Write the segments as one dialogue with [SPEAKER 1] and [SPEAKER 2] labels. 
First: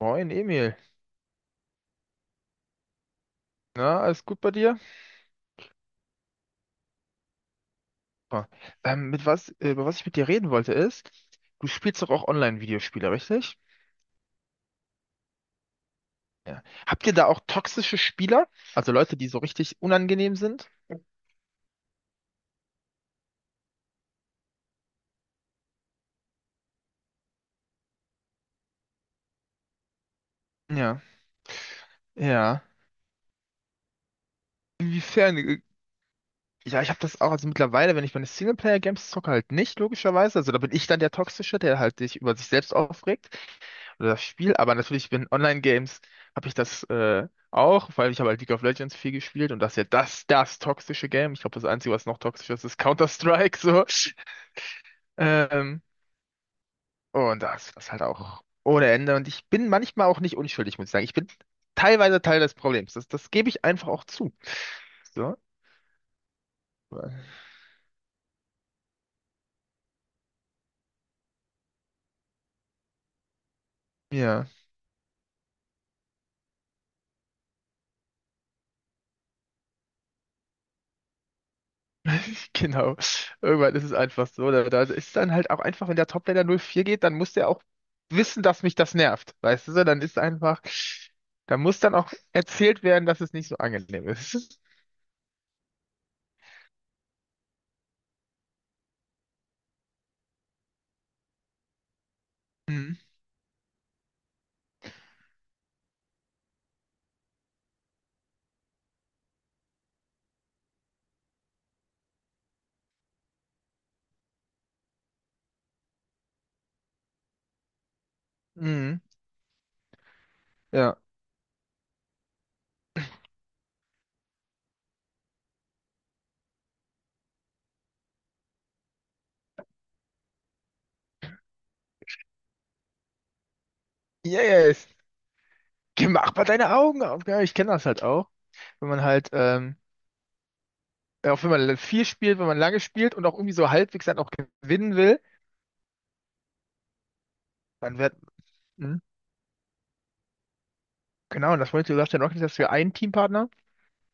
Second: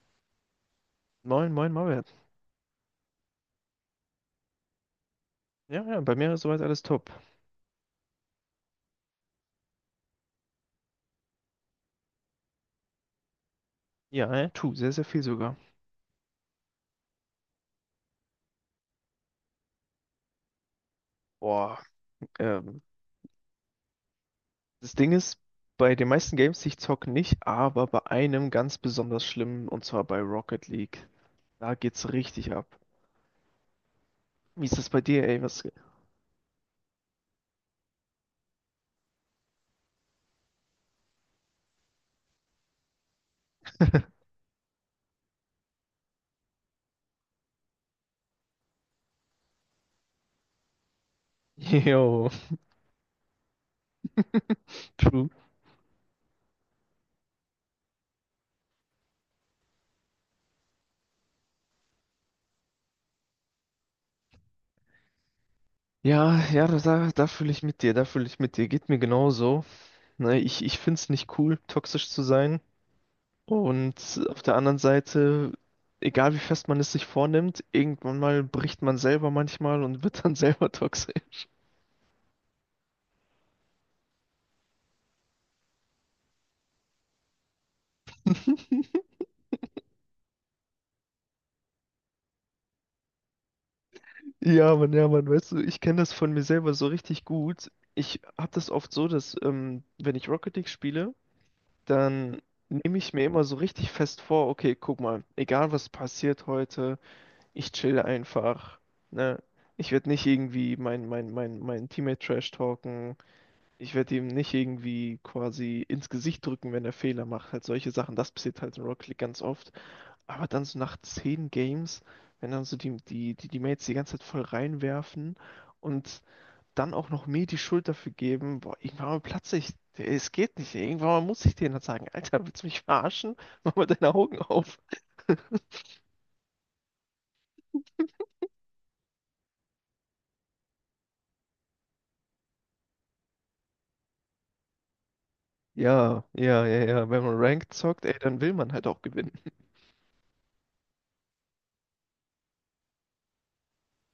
[SPEAKER 1] Moin Emil,
[SPEAKER 2] Moin, moin, Maulwert.
[SPEAKER 1] na, alles gut bei dir?
[SPEAKER 2] Ja, ja, bei mir ist soweit alles top.
[SPEAKER 1] Super. Über was ich mit dir reden wollte ist, du spielst doch auch Online-Videospiele, richtig?
[SPEAKER 2] Ja, tu, sehr, sehr viel sogar.
[SPEAKER 1] Ja. Habt ihr da auch toxische Spieler? Also Leute, die so richtig unangenehm sind?
[SPEAKER 2] Boah, ähm, das Ding ist, bei den meisten Games, die ich zocke, nicht, aber bei einem ganz besonders schlimm, und zwar bei Rocket
[SPEAKER 1] Ja.
[SPEAKER 2] League. Da geht's richtig
[SPEAKER 1] Ja.
[SPEAKER 2] ab. Wie ist das bei dir,
[SPEAKER 1] Inwiefern?
[SPEAKER 2] ey? Was?
[SPEAKER 1] Ja, ich habe das auch, also mittlerweile, wenn ich meine Singleplayer-Games zocke, halt nicht, logischerweise. Also da bin ich dann der Toxische, der halt sich über sich selbst aufregt oder das Spiel. Aber natürlich bin Online-Games, habe ich das auch, weil ich habe halt League of Legends viel gespielt und das ist ja das toxische Game. Ich glaube, das Einzige, was noch
[SPEAKER 2] Yo,
[SPEAKER 1] toxischer ist, ist Counter-Strike, so.
[SPEAKER 2] true.
[SPEAKER 1] Ähm, und das ist halt auch ohne Ende. Und ich bin manchmal auch nicht unschuldig, muss ich sagen. Ich bin teilweise Teil des Problems. Das gebe ich einfach auch zu. So.
[SPEAKER 2] Ja, ja, da fühle ich mit dir, da fühle ich mit dir. Geht mir genauso. Ne, ich find's nicht cool, toxisch zu sein. Und auf
[SPEAKER 1] Ja.
[SPEAKER 2] der anderen Seite, egal wie fest man es sich vornimmt, irgendwann mal bricht man selber manchmal und wird dann selber toxisch.
[SPEAKER 1] Genau. Irgendwann ist es einfach so. Da ist dann halt auch einfach, wenn der Toplaner 0-4 geht, dann muss der auch wissen, dass mich das nervt. Weißt du, so, dann ist einfach, da muss dann auch erzählt werden, dass es nicht so angenehm ist.
[SPEAKER 2] Ja, Mann, weißt du, ich kenne das von mir selber so richtig gut. Ich habe das oft so, dass wenn ich Rocket League spiele, dann
[SPEAKER 1] Mhm.
[SPEAKER 2] nehme ich mir immer so richtig fest vor, okay, guck mal, egal was passiert heute, ich chill einfach, ne? Ich werde nicht irgendwie mein Teammate trash talken. Ich werde ihm nicht irgendwie quasi ins Gesicht drücken, wenn er Fehler macht. Halt solche Sachen, das passiert halt in
[SPEAKER 1] Mhm.
[SPEAKER 2] Rocket League ganz oft. Aber dann so nach
[SPEAKER 1] Ja.
[SPEAKER 2] zehn Games, wenn dann so die Mates die ganze Zeit voll reinwerfen und dann auch noch mir die Schuld dafür geben, boah, irgendwann mal platze ich. Es geht nicht. Irgendwann mal muss ich denen dann sagen, Alter, willst du mich verarschen? Mach mal deine Augen auf.
[SPEAKER 1] Yes. Mach mal deine Augen auf. Ja, ich kenne das halt auch. Wenn man halt, ja, auch wenn man viel spielt, wenn man lange spielt und auch irgendwie so halbwegs dann auch gewinnen will,
[SPEAKER 2] Ja, ja, ja, ja. Wenn man Ranked
[SPEAKER 1] dann
[SPEAKER 2] zockt,
[SPEAKER 1] wird,
[SPEAKER 2] ey, dann will man halt
[SPEAKER 1] mhm.
[SPEAKER 2] auch gewinnen.
[SPEAKER 1] Genau, und das wollte Last in Rocket, dass wir einen Teampartner.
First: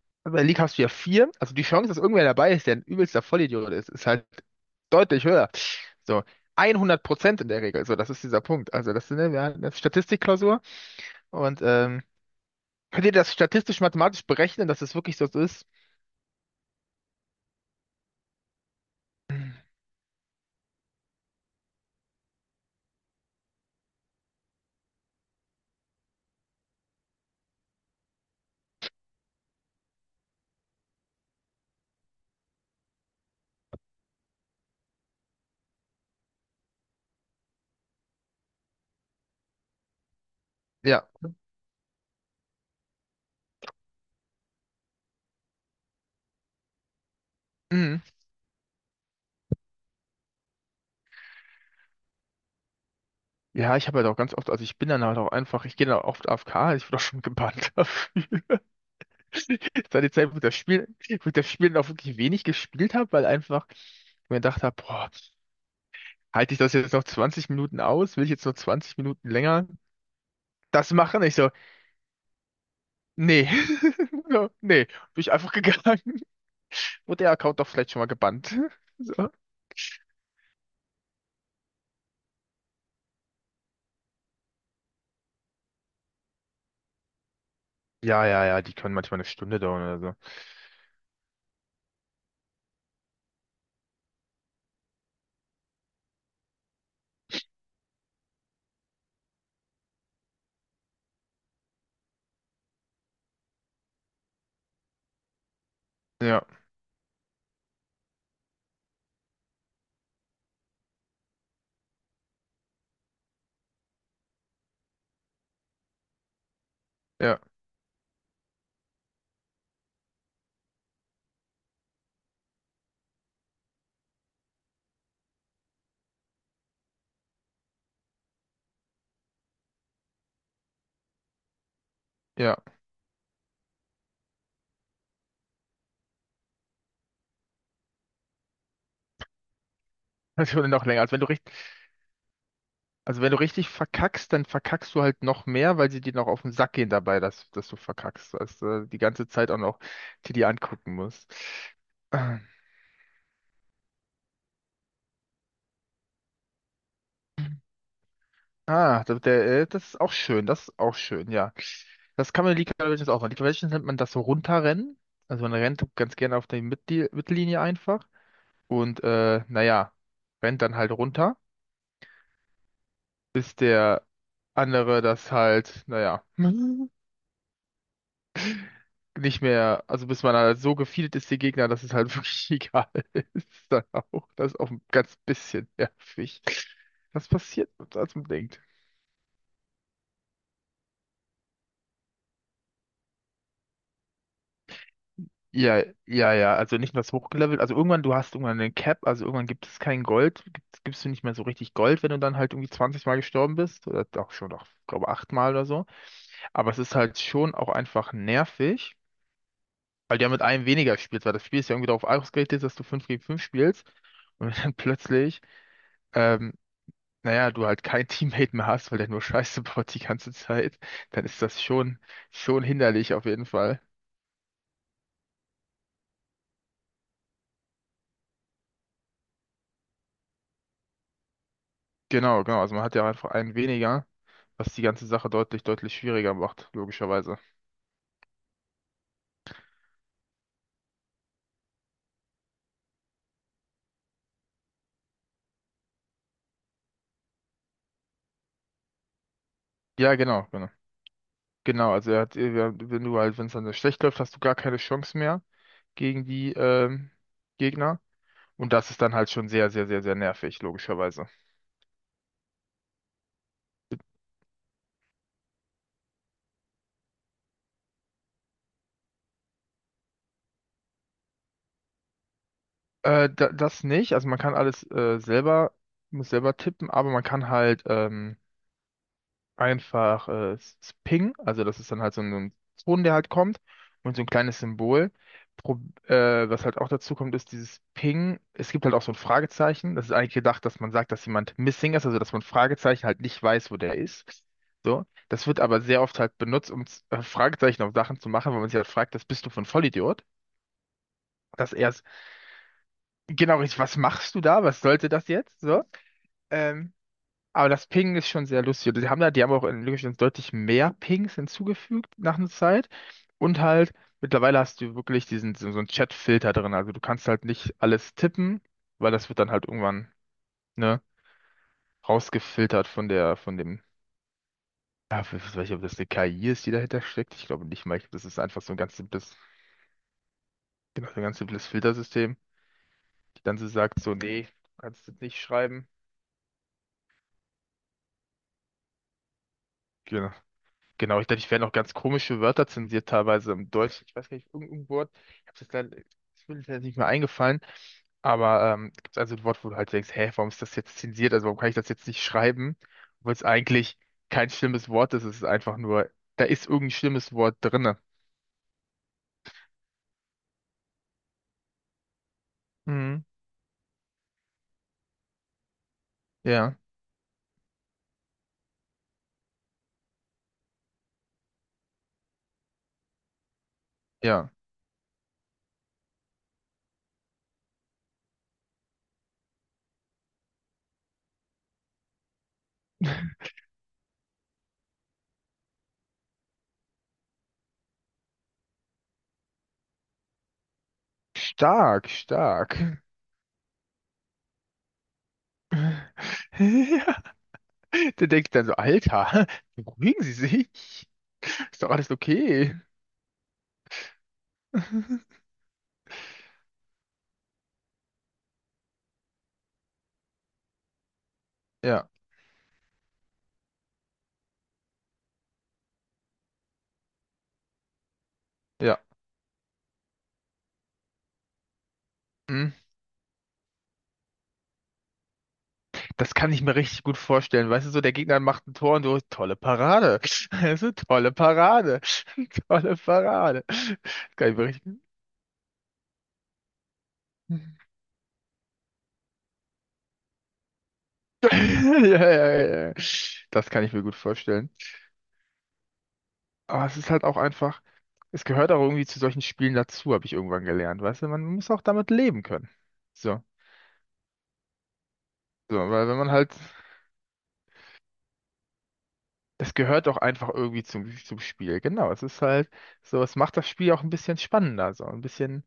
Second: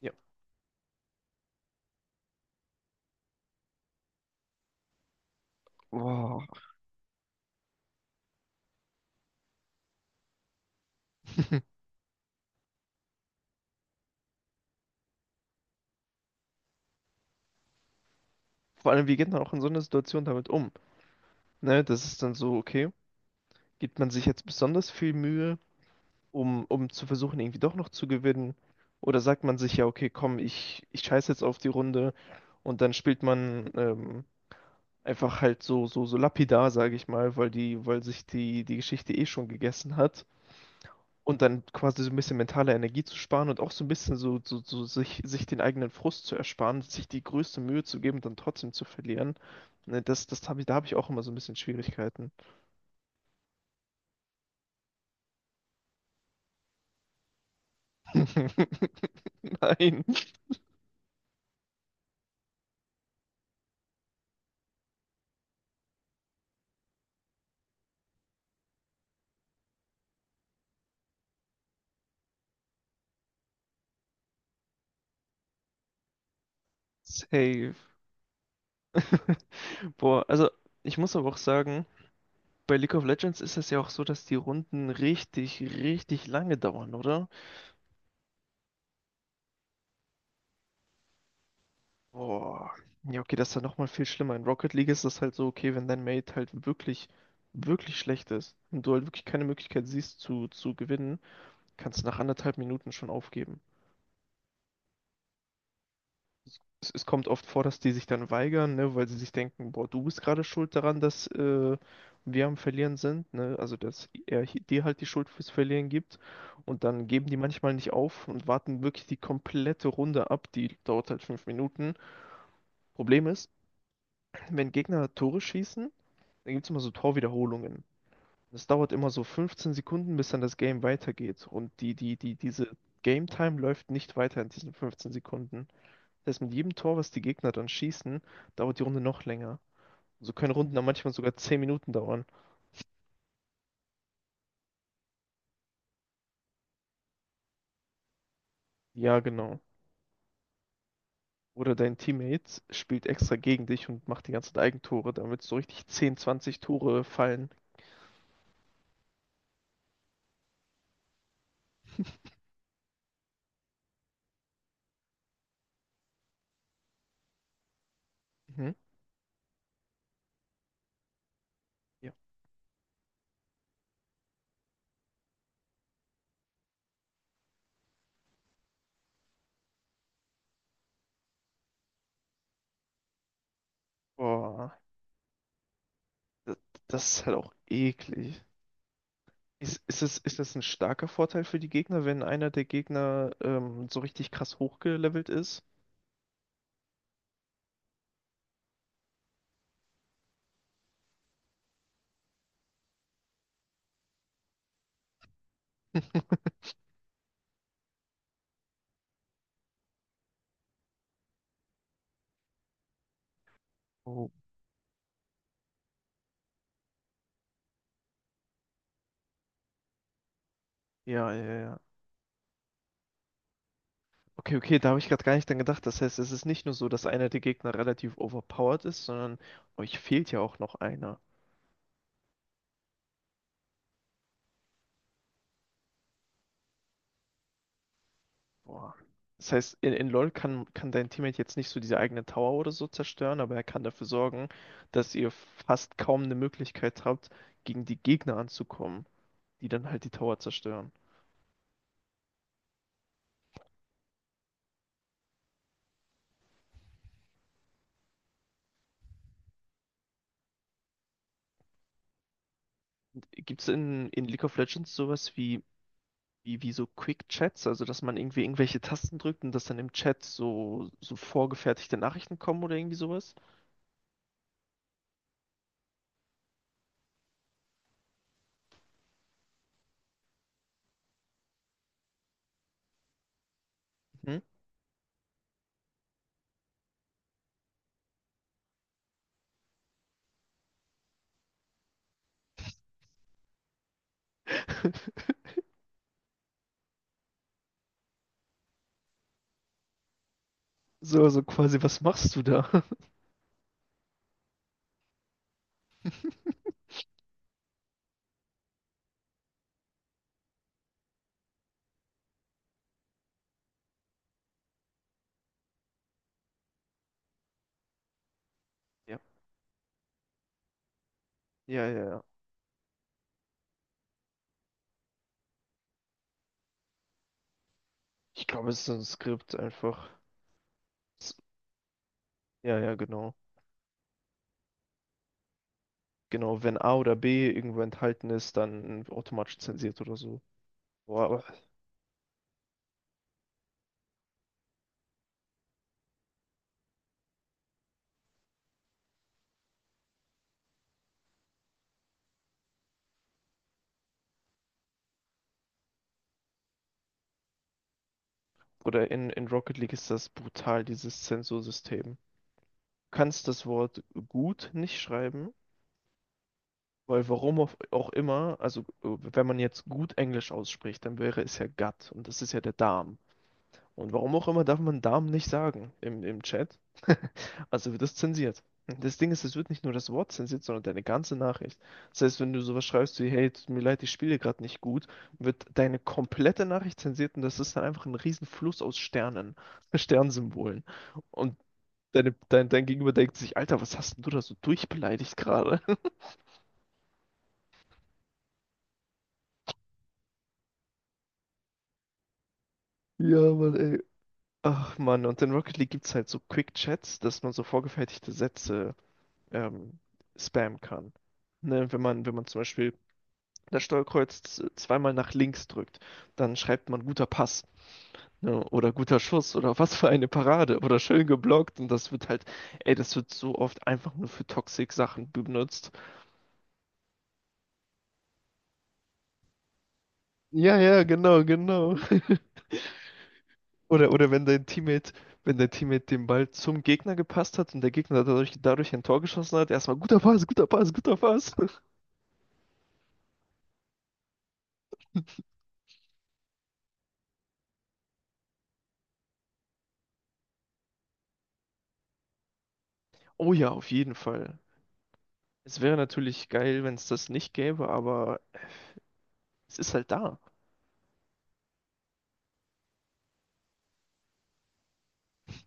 [SPEAKER 2] Ja.
[SPEAKER 1] Aber in der League hast du ja vier. Also die Chance, dass irgendwer dabei ist, der ein übelster Vollidiot ist, ist halt deutlich höher. So,
[SPEAKER 2] Boah.
[SPEAKER 1] 100% in der Regel. So, das ist dieser Punkt. Also das, ist, ne, wir hatten eine Statistikklausur. Und könnt ihr das statistisch-mathematisch berechnen, dass es wirklich so ist?
[SPEAKER 2] Vor allem, wie geht man auch in so einer Situation damit um? Ne, das ist dann so, okay, Gibt man sich jetzt besonders viel Mühe, um zu versuchen, irgendwie doch noch zu gewinnen? Oder sagt man sich ja, okay, komm, ich scheiß jetzt auf die Runde und dann spielt man einfach halt so lapidar, sage ich mal, weil sich die Geschichte eh schon gegessen hat.
[SPEAKER 1] Ja.
[SPEAKER 2] Und dann quasi so ein bisschen mentale Energie zu sparen und auch so ein bisschen so sich den eigenen Frust zu ersparen, sich die größte Mühe zu
[SPEAKER 1] Mhm.
[SPEAKER 2] geben und dann trotzdem zu verlieren. Ne, da habe ich auch immer so ein bisschen Schwierigkeiten.
[SPEAKER 1] Ja, ich habe halt auch ganz oft, also ich bin dann halt auch einfach, ich gehe dann oft AFK. Ich wurde auch schon gebannt dafür. Das war
[SPEAKER 2] Nein.
[SPEAKER 1] die Zeit, wo ich das Spiel, wo ich das Spiel dann auch wirklich wenig gespielt habe, weil einfach ich mir gedacht habe, boah, halte ich das jetzt noch 20 Minuten aus? Will ich jetzt noch 20 Minuten länger das machen? Ich so, nee, so, nee, bin ich einfach gegangen. Wurde der Account doch
[SPEAKER 2] Safe.
[SPEAKER 1] vielleicht schon mal gebannt. So.
[SPEAKER 2] Boah, also ich muss aber auch sagen, bei League of Legends ist es ja auch so, dass die Runden richtig, richtig lange dauern, oder?
[SPEAKER 1] Ja, ja, ja, die können manchmal eine Stunde dauern oder so.
[SPEAKER 2] Boah. Ja, okay, das ist ja nochmal viel schlimmer. In Rocket League ist das halt so, okay, wenn dein Mate halt wirklich, wirklich schlecht ist und du halt wirklich keine Möglichkeit siehst zu gewinnen, kannst du nach anderthalb Minuten schon aufgeben.
[SPEAKER 1] Ja,
[SPEAKER 2] Es kommt oft vor, dass die sich dann weigern, ne, weil sie sich denken, boah, du bist gerade schuld daran, dass wir am Verlieren sind, ne? Also dass er dir halt die Schuld fürs Verlieren gibt. Und dann geben die
[SPEAKER 1] ja,
[SPEAKER 2] manchmal nicht auf und warten wirklich die komplette Runde ab. Die dauert halt 5 Minuten. Problem ist, wenn Gegner Tore schießen, dann gibt es immer so Torwiederholungen. Das dauert immer so 15 Sekunden, bis dann das Game weitergeht. Und
[SPEAKER 1] ja.
[SPEAKER 2] diese Game Time läuft nicht weiter in diesen 15 Sekunden. Erst mit jedem Tor, was die Gegner dann schießen, dauert die Runde noch länger. So können
[SPEAKER 1] Das würde
[SPEAKER 2] Runden
[SPEAKER 1] noch
[SPEAKER 2] dann
[SPEAKER 1] länger.
[SPEAKER 2] manchmal sogar 10 Minuten dauern.
[SPEAKER 1] Also wenn du richtig verkackst, dann verkackst du halt noch mehr, weil sie dir noch auf den Sack gehen dabei, dass du verkackst, dass du die
[SPEAKER 2] Ja,
[SPEAKER 1] ganze Zeit auch
[SPEAKER 2] genau.
[SPEAKER 1] noch dir die angucken musst.
[SPEAKER 2] Oder dein
[SPEAKER 1] Ah.
[SPEAKER 2] Teammate spielt extra gegen dich und macht die ganze Zeit Eigentore, damit so richtig zehn zwanzig Tore fallen.
[SPEAKER 1] Ah, das ist auch schön, das ist auch schön, ja. Das kann man in League of Legends auch machen. League of Legends nennt man das so runterrennen. Also man rennt ganz gerne auf die Mittellinie einfach
[SPEAKER 2] Mhm.
[SPEAKER 1] und naja, rennt dann halt runter,
[SPEAKER 2] Ja.
[SPEAKER 1] bis der andere das halt, naja, nicht mehr, also bis man halt so gefeedet ist, die Gegner, dass es halt wirklich egal ist. Dann auch, das ist auch
[SPEAKER 2] Boah,
[SPEAKER 1] ein ganz bisschen nervig.
[SPEAKER 2] das ist
[SPEAKER 1] Das
[SPEAKER 2] halt auch
[SPEAKER 1] passiert, als man
[SPEAKER 2] eklig.
[SPEAKER 1] denkt.
[SPEAKER 2] Ist das ein starker Vorteil für die Gegner, wenn einer der Gegner so richtig krass hochgelevelt ist?
[SPEAKER 1] Ja, ja, ja, also nicht mehr so hochgelevelt. Also irgendwann, du hast irgendwann einen Cap, also irgendwann gibt es kein Gold, gibst du nicht mehr so richtig Gold, wenn du dann halt irgendwie 20 Mal gestorben bist. Oder auch schon, auch, glaube acht Mal oder so. Aber es ist halt schon auch einfach nervig, weil du ja mit einem weniger spielst, weil das Spiel ist ja irgendwie darauf ausgerichtet, dass du 5 gegen 5 spielst.
[SPEAKER 2] Oh,
[SPEAKER 1] Und wenn dann plötzlich, ähm, naja, du halt kein Teammate mehr hast, weil der nur Scheiße baut die ganze Zeit, dann
[SPEAKER 2] ja,
[SPEAKER 1] ist
[SPEAKER 2] ja,
[SPEAKER 1] das
[SPEAKER 2] ja.
[SPEAKER 1] schon hinderlich auf jeden Fall.
[SPEAKER 2] Okay, okay, da habe ich gerade gar nicht dran gedacht. Das heißt, es ist nicht nur so, dass einer der Gegner relativ overpowered ist, sondern euch fehlt ja auch noch einer.
[SPEAKER 1] Genau, genau. Also man hat ja einfach einen weniger, was die ganze Sache deutlich, deutlich schwieriger macht, logischerweise.
[SPEAKER 2] Boah. Das heißt, in LoL kann dein Teammate jetzt nicht so diese eigene Tower oder so zerstören, aber er kann dafür sorgen, dass ihr fast kaum eine Möglichkeit habt, gegen die Gegner anzukommen, die dann halt die
[SPEAKER 1] Ja,
[SPEAKER 2] Tower
[SPEAKER 1] genau, genau.
[SPEAKER 2] zerstören.
[SPEAKER 1] Genau, also er hat, wenn du halt, wenn es dann schlecht läuft, hast du gar keine Chance mehr gegen die Gegner. Und das ist dann halt schon sehr, sehr, sehr, sehr nervig, logischerweise.
[SPEAKER 2] Gibt es in League of Legends sowas wie so Quick Chats, also dass man irgendwie irgendwelche Tasten drückt und dass dann im Chat so vorgefertigte Nachrichten kommen oder irgendwie sowas?
[SPEAKER 1] Da, das nicht. Also man kann alles selber, muss selber tippen, aber man kann halt einfach Ping, also das ist dann halt so ein Ton, der halt kommt und so ein
[SPEAKER 2] Mhm.
[SPEAKER 1] kleines Symbol. Pro, Was halt auch dazu kommt, ist dieses Ping. Es gibt halt auch so ein Fragezeichen. Das ist eigentlich gedacht, dass man sagt, dass jemand missing ist, also dass man Fragezeichen halt nicht weiß, wo der ist. So, das wird aber sehr oft halt benutzt, um Fragezeichen auf Sachen zu machen, weil man sich halt fragt, das bist du von Vollidiot?
[SPEAKER 2] So, also
[SPEAKER 1] Das
[SPEAKER 2] quasi, was
[SPEAKER 1] erst,
[SPEAKER 2] machst du da?
[SPEAKER 1] genau richtig, was machst du da? Was sollte das jetzt? So, ähm, aber das Ping ist schon sehr lustig. Die haben auch in League of Legends deutlich mehr Pings hinzugefügt nach einer Zeit. Und halt, mittlerweile hast du wirklich diesen, so so einen Chat-Filter drin. Also du kannst halt nicht alles tippen, weil
[SPEAKER 2] Ja,
[SPEAKER 1] das wird dann halt irgendwann, ne,
[SPEAKER 2] ja, ja, ja.
[SPEAKER 1] rausgefiltert von der, ja, ich weiß nicht, ob das eine KI ist, die dahinter steckt. Ich glaube nicht mal. Ich glaub, das ist
[SPEAKER 2] Ich
[SPEAKER 1] einfach
[SPEAKER 2] glaube,
[SPEAKER 1] so ein
[SPEAKER 2] es ist so
[SPEAKER 1] ganz
[SPEAKER 2] ein
[SPEAKER 1] simples,
[SPEAKER 2] Skript einfach.
[SPEAKER 1] genau, so ein
[SPEAKER 2] S-
[SPEAKER 1] ganz simples Filtersystem,
[SPEAKER 2] Ja, ja, genau.
[SPEAKER 1] die dann so sagt, so, nee, kannst du nicht schreiben.
[SPEAKER 2] Genau, wenn A oder B irgendwo enthalten ist, dann automatisch zensiert oder
[SPEAKER 1] Genau.
[SPEAKER 2] so.
[SPEAKER 1] Genau,
[SPEAKER 2] Boah,
[SPEAKER 1] ich glaube,
[SPEAKER 2] aber,
[SPEAKER 1] ich werde auch ganz komische Wörter zensiert, teilweise im Deutschen. Ich weiß gar nicht, irgendein Wort. Ich habe das leider, das will jetzt nicht mehr eingefallen. Aber gibt also ein Wort, wo du halt denkst, hä, warum ist das jetzt zensiert? Also warum kann ich das jetzt nicht schreiben? Obwohl es eigentlich kein schlimmes Wort ist. Es ist einfach nur, da ist irgendein schlimmes Wort drinne.
[SPEAKER 2] oder in Rocket League ist das brutal, dieses Zensursystem. Du
[SPEAKER 1] Mhm.
[SPEAKER 2] kannst das Wort gut nicht schreiben,
[SPEAKER 1] Ja,
[SPEAKER 2] weil warum auch immer, also wenn man jetzt gut Englisch ausspricht, dann wäre es ja gut und das ist ja der Darm. Und warum auch
[SPEAKER 1] ja.
[SPEAKER 2] immer darf man Damen nicht sagen im Chat. Also wird das zensiert. Das Ding ist, es wird nicht nur das Wort zensiert, sondern deine ganze Nachricht. Das heißt, wenn du sowas schreibst wie, hey, tut mir leid, ich spiele gerade nicht gut, wird deine komplette Nachricht zensiert und das ist dann einfach ein riesen Fluss aus Sternen, Sternsymbolen. Und
[SPEAKER 1] Stark,
[SPEAKER 2] deine, dein,
[SPEAKER 1] stark.
[SPEAKER 2] dein Gegenüber denkt sich, Alter, was hast denn du da so durchbeleidigt gerade?
[SPEAKER 1] Ja. Da denkt dann so, Alter, beruhigen Sie sich. Ist doch alles okay.
[SPEAKER 2] Ja, Mann, ey. Ach Mann, und in Rocket League gibt's halt so Quick Chats, dass man so vorgefertigte Sätze ähm, spammen kann. Ne, wenn
[SPEAKER 1] Ja,
[SPEAKER 2] man, wenn man zum Beispiel das Steuerkreuz zweimal nach links drückt, dann schreibt man guter Pass, ne, oder
[SPEAKER 1] ja.
[SPEAKER 2] guter Schuss oder was für eine Parade oder schön geblockt und das wird halt, ey, das wird so oft einfach nur für Toxic-Sachen benutzt.
[SPEAKER 1] Das kann ich mir richtig gut vorstellen. Weißt du, so der Gegner macht ein Tor und du, tolle Parade.
[SPEAKER 2] Ja,
[SPEAKER 1] Also,
[SPEAKER 2] ja,
[SPEAKER 1] tolle
[SPEAKER 2] genau, genau.
[SPEAKER 1] Parade. Tolle Parade. Das
[SPEAKER 2] Oder
[SPEAKER 1] kann ich mir richtig.
[SPEAKER 2] Wenn dein Teammate den Ball zum Gegner gepasst hat und der Gegner dadurch ein Tor geschossen hat, erstmal guter Pass, guter Pass, guter
[SPEAKER 1] Ja,
[SPEAKER 2] Pass.
[SPEAKER 1] ja, ja, ja. Das kann ich mir gut vorstellen. Aber es ist halt auch einfach, es gehört auch irgendwie zu solchen Spielen dazu, habe ich irgendwann gelernt. Weißt du, man muss auch damit leben können. So,
[SPEAKER 2] Oh ja, auf jeden Fall.
[SPEAKER 1] so,
[SPEAKER 2] Es wäre
[SPEAKER 1] weil wenn man
[SPEAKER 2] natürlich
[SPEAKER 1] halt,
[SPEAKER 2] geil, wenn es das nicht gäbe, aber
[SPEAKER 1] das
[SPEAKER 2] es ist
[SPEAKER 1] gehört
[SPEAKER 2] halt
[SPEAKER 1] doch
[SPEAKER 2] da.
[SPEAKER 1] einfach irgendwie zum Spiel. Genau, es ist halt so, es macht das Spiel auch ein bisschen spannender, so ein bisschen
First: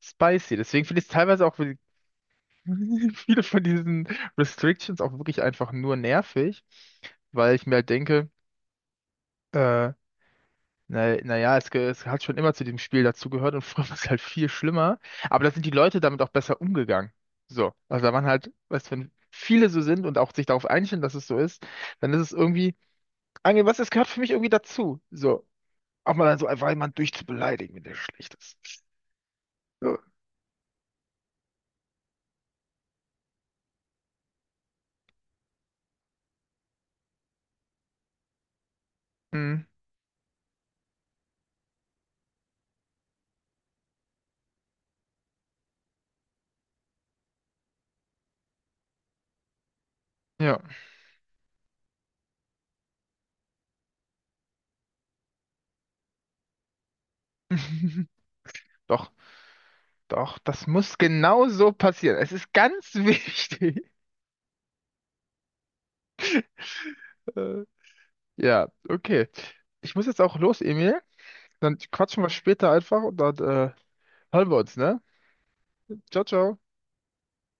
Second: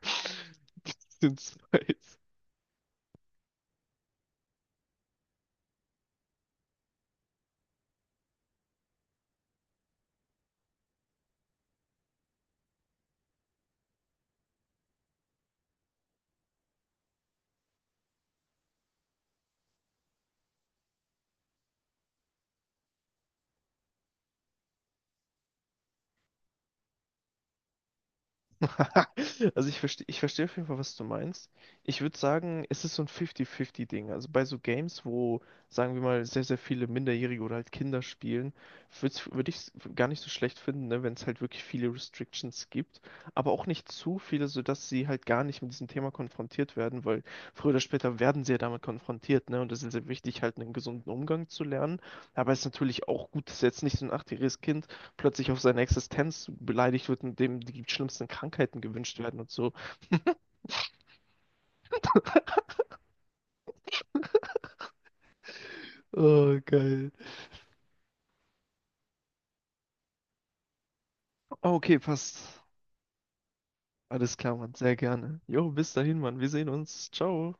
[SPEAKER 1] spicy. Deswegen
[SPEAKER 2] Das
[SPEAKER 1] finde ich es
[SPEAKER 2] Sind
[SPEAKER 1] teilweise auch
[SPEAKER 2] zwei.
[SPEAKER 1] viele von diesen Restrictions auch wirklich einfach nur nervig, weil ich mir halt denke, äh, naja, es hat schon immer zu dem Spiel dazugehört und früher war es halt viel schlimmer, aber da sind die Leute damit auch besser umgegangen. So, also da waren halt, weißt du, wenn viele so sind und auch sich darauf einstellen, dass es so ist, dann ist es irgendwie, Angel, was, es gehört für mich irgendwie dazu. So, auch mal so einfach jemanden durchzubeleidigen, wenn der schlecht ist.
[SPEAKER 2] Also
[SPEAKER 1] So,
[SPEAKER 2] ich verstehe auf jeden Fall, was du meinst. Ich würde sagen, es ist so ein 50-50-Ding. Also bei so Games, wo, sagen wir mal, sehr, sehr viele Minderjährige oder halt Kinder spielen, würde ich
[SPEAKER 1] mm,
[SPEAKER 2] es gar nicht so schlecht finden, ne, wenn es halt wirklich viele Restrictions gibt, aber auch nicht zu viele, sodass sie halt gar nicht mit diesem Thema konfrontiert werden, weil früher oder später werden sie ja damit konfrontiert, ne? Und das ist sehr wichtig, halt
[SPEAKER 1] ja.
[SPEAKER 2] einen gesunden Umgang zu lernen. Aber es ist natürlich auch gut, dass jetzt nicht so ein achtjähriges Kind plötzlich auf seine Existenz beleidigt wird und dem die schlimmsten Krankheiten
[SPEAKER 1] Doch.
[SPEAKER 2] gewünscht werden und so.
[SPEAKER 1] Doch, das muss genau so passieren. Es ist ganz wichtig.
[SPEAKER 2] Oh, geil.
[SPEAKER 1] Äh, Ja, okay. Ich muss jetzt auch los, Emil. Dann
[SPEAKER 2] Okay,
[SPEAKER 1] quatschen wir
[SPEAKER 2] passt.
[SPEAKER 1] später einfach und dann
[SPEAKER 2] Alles
[SPEAKER 1] hören
[SPEAKER 2] klar,
[SPEAKER 1] wir
[SPEAKER 2] Mann.
[SPEAKER 1] uns,
[SPEAKER 2] Sehr
[SPEAKER 1] ne?
[SPEAKER 2] gerne. Jo, bis dahin,
[SPEAKER 1] Ciao,
[SPEAKER 2] Mann. Wir
[SPEAKER 1] ciao.
[SPEAKER 2] sehen uns. Ciao.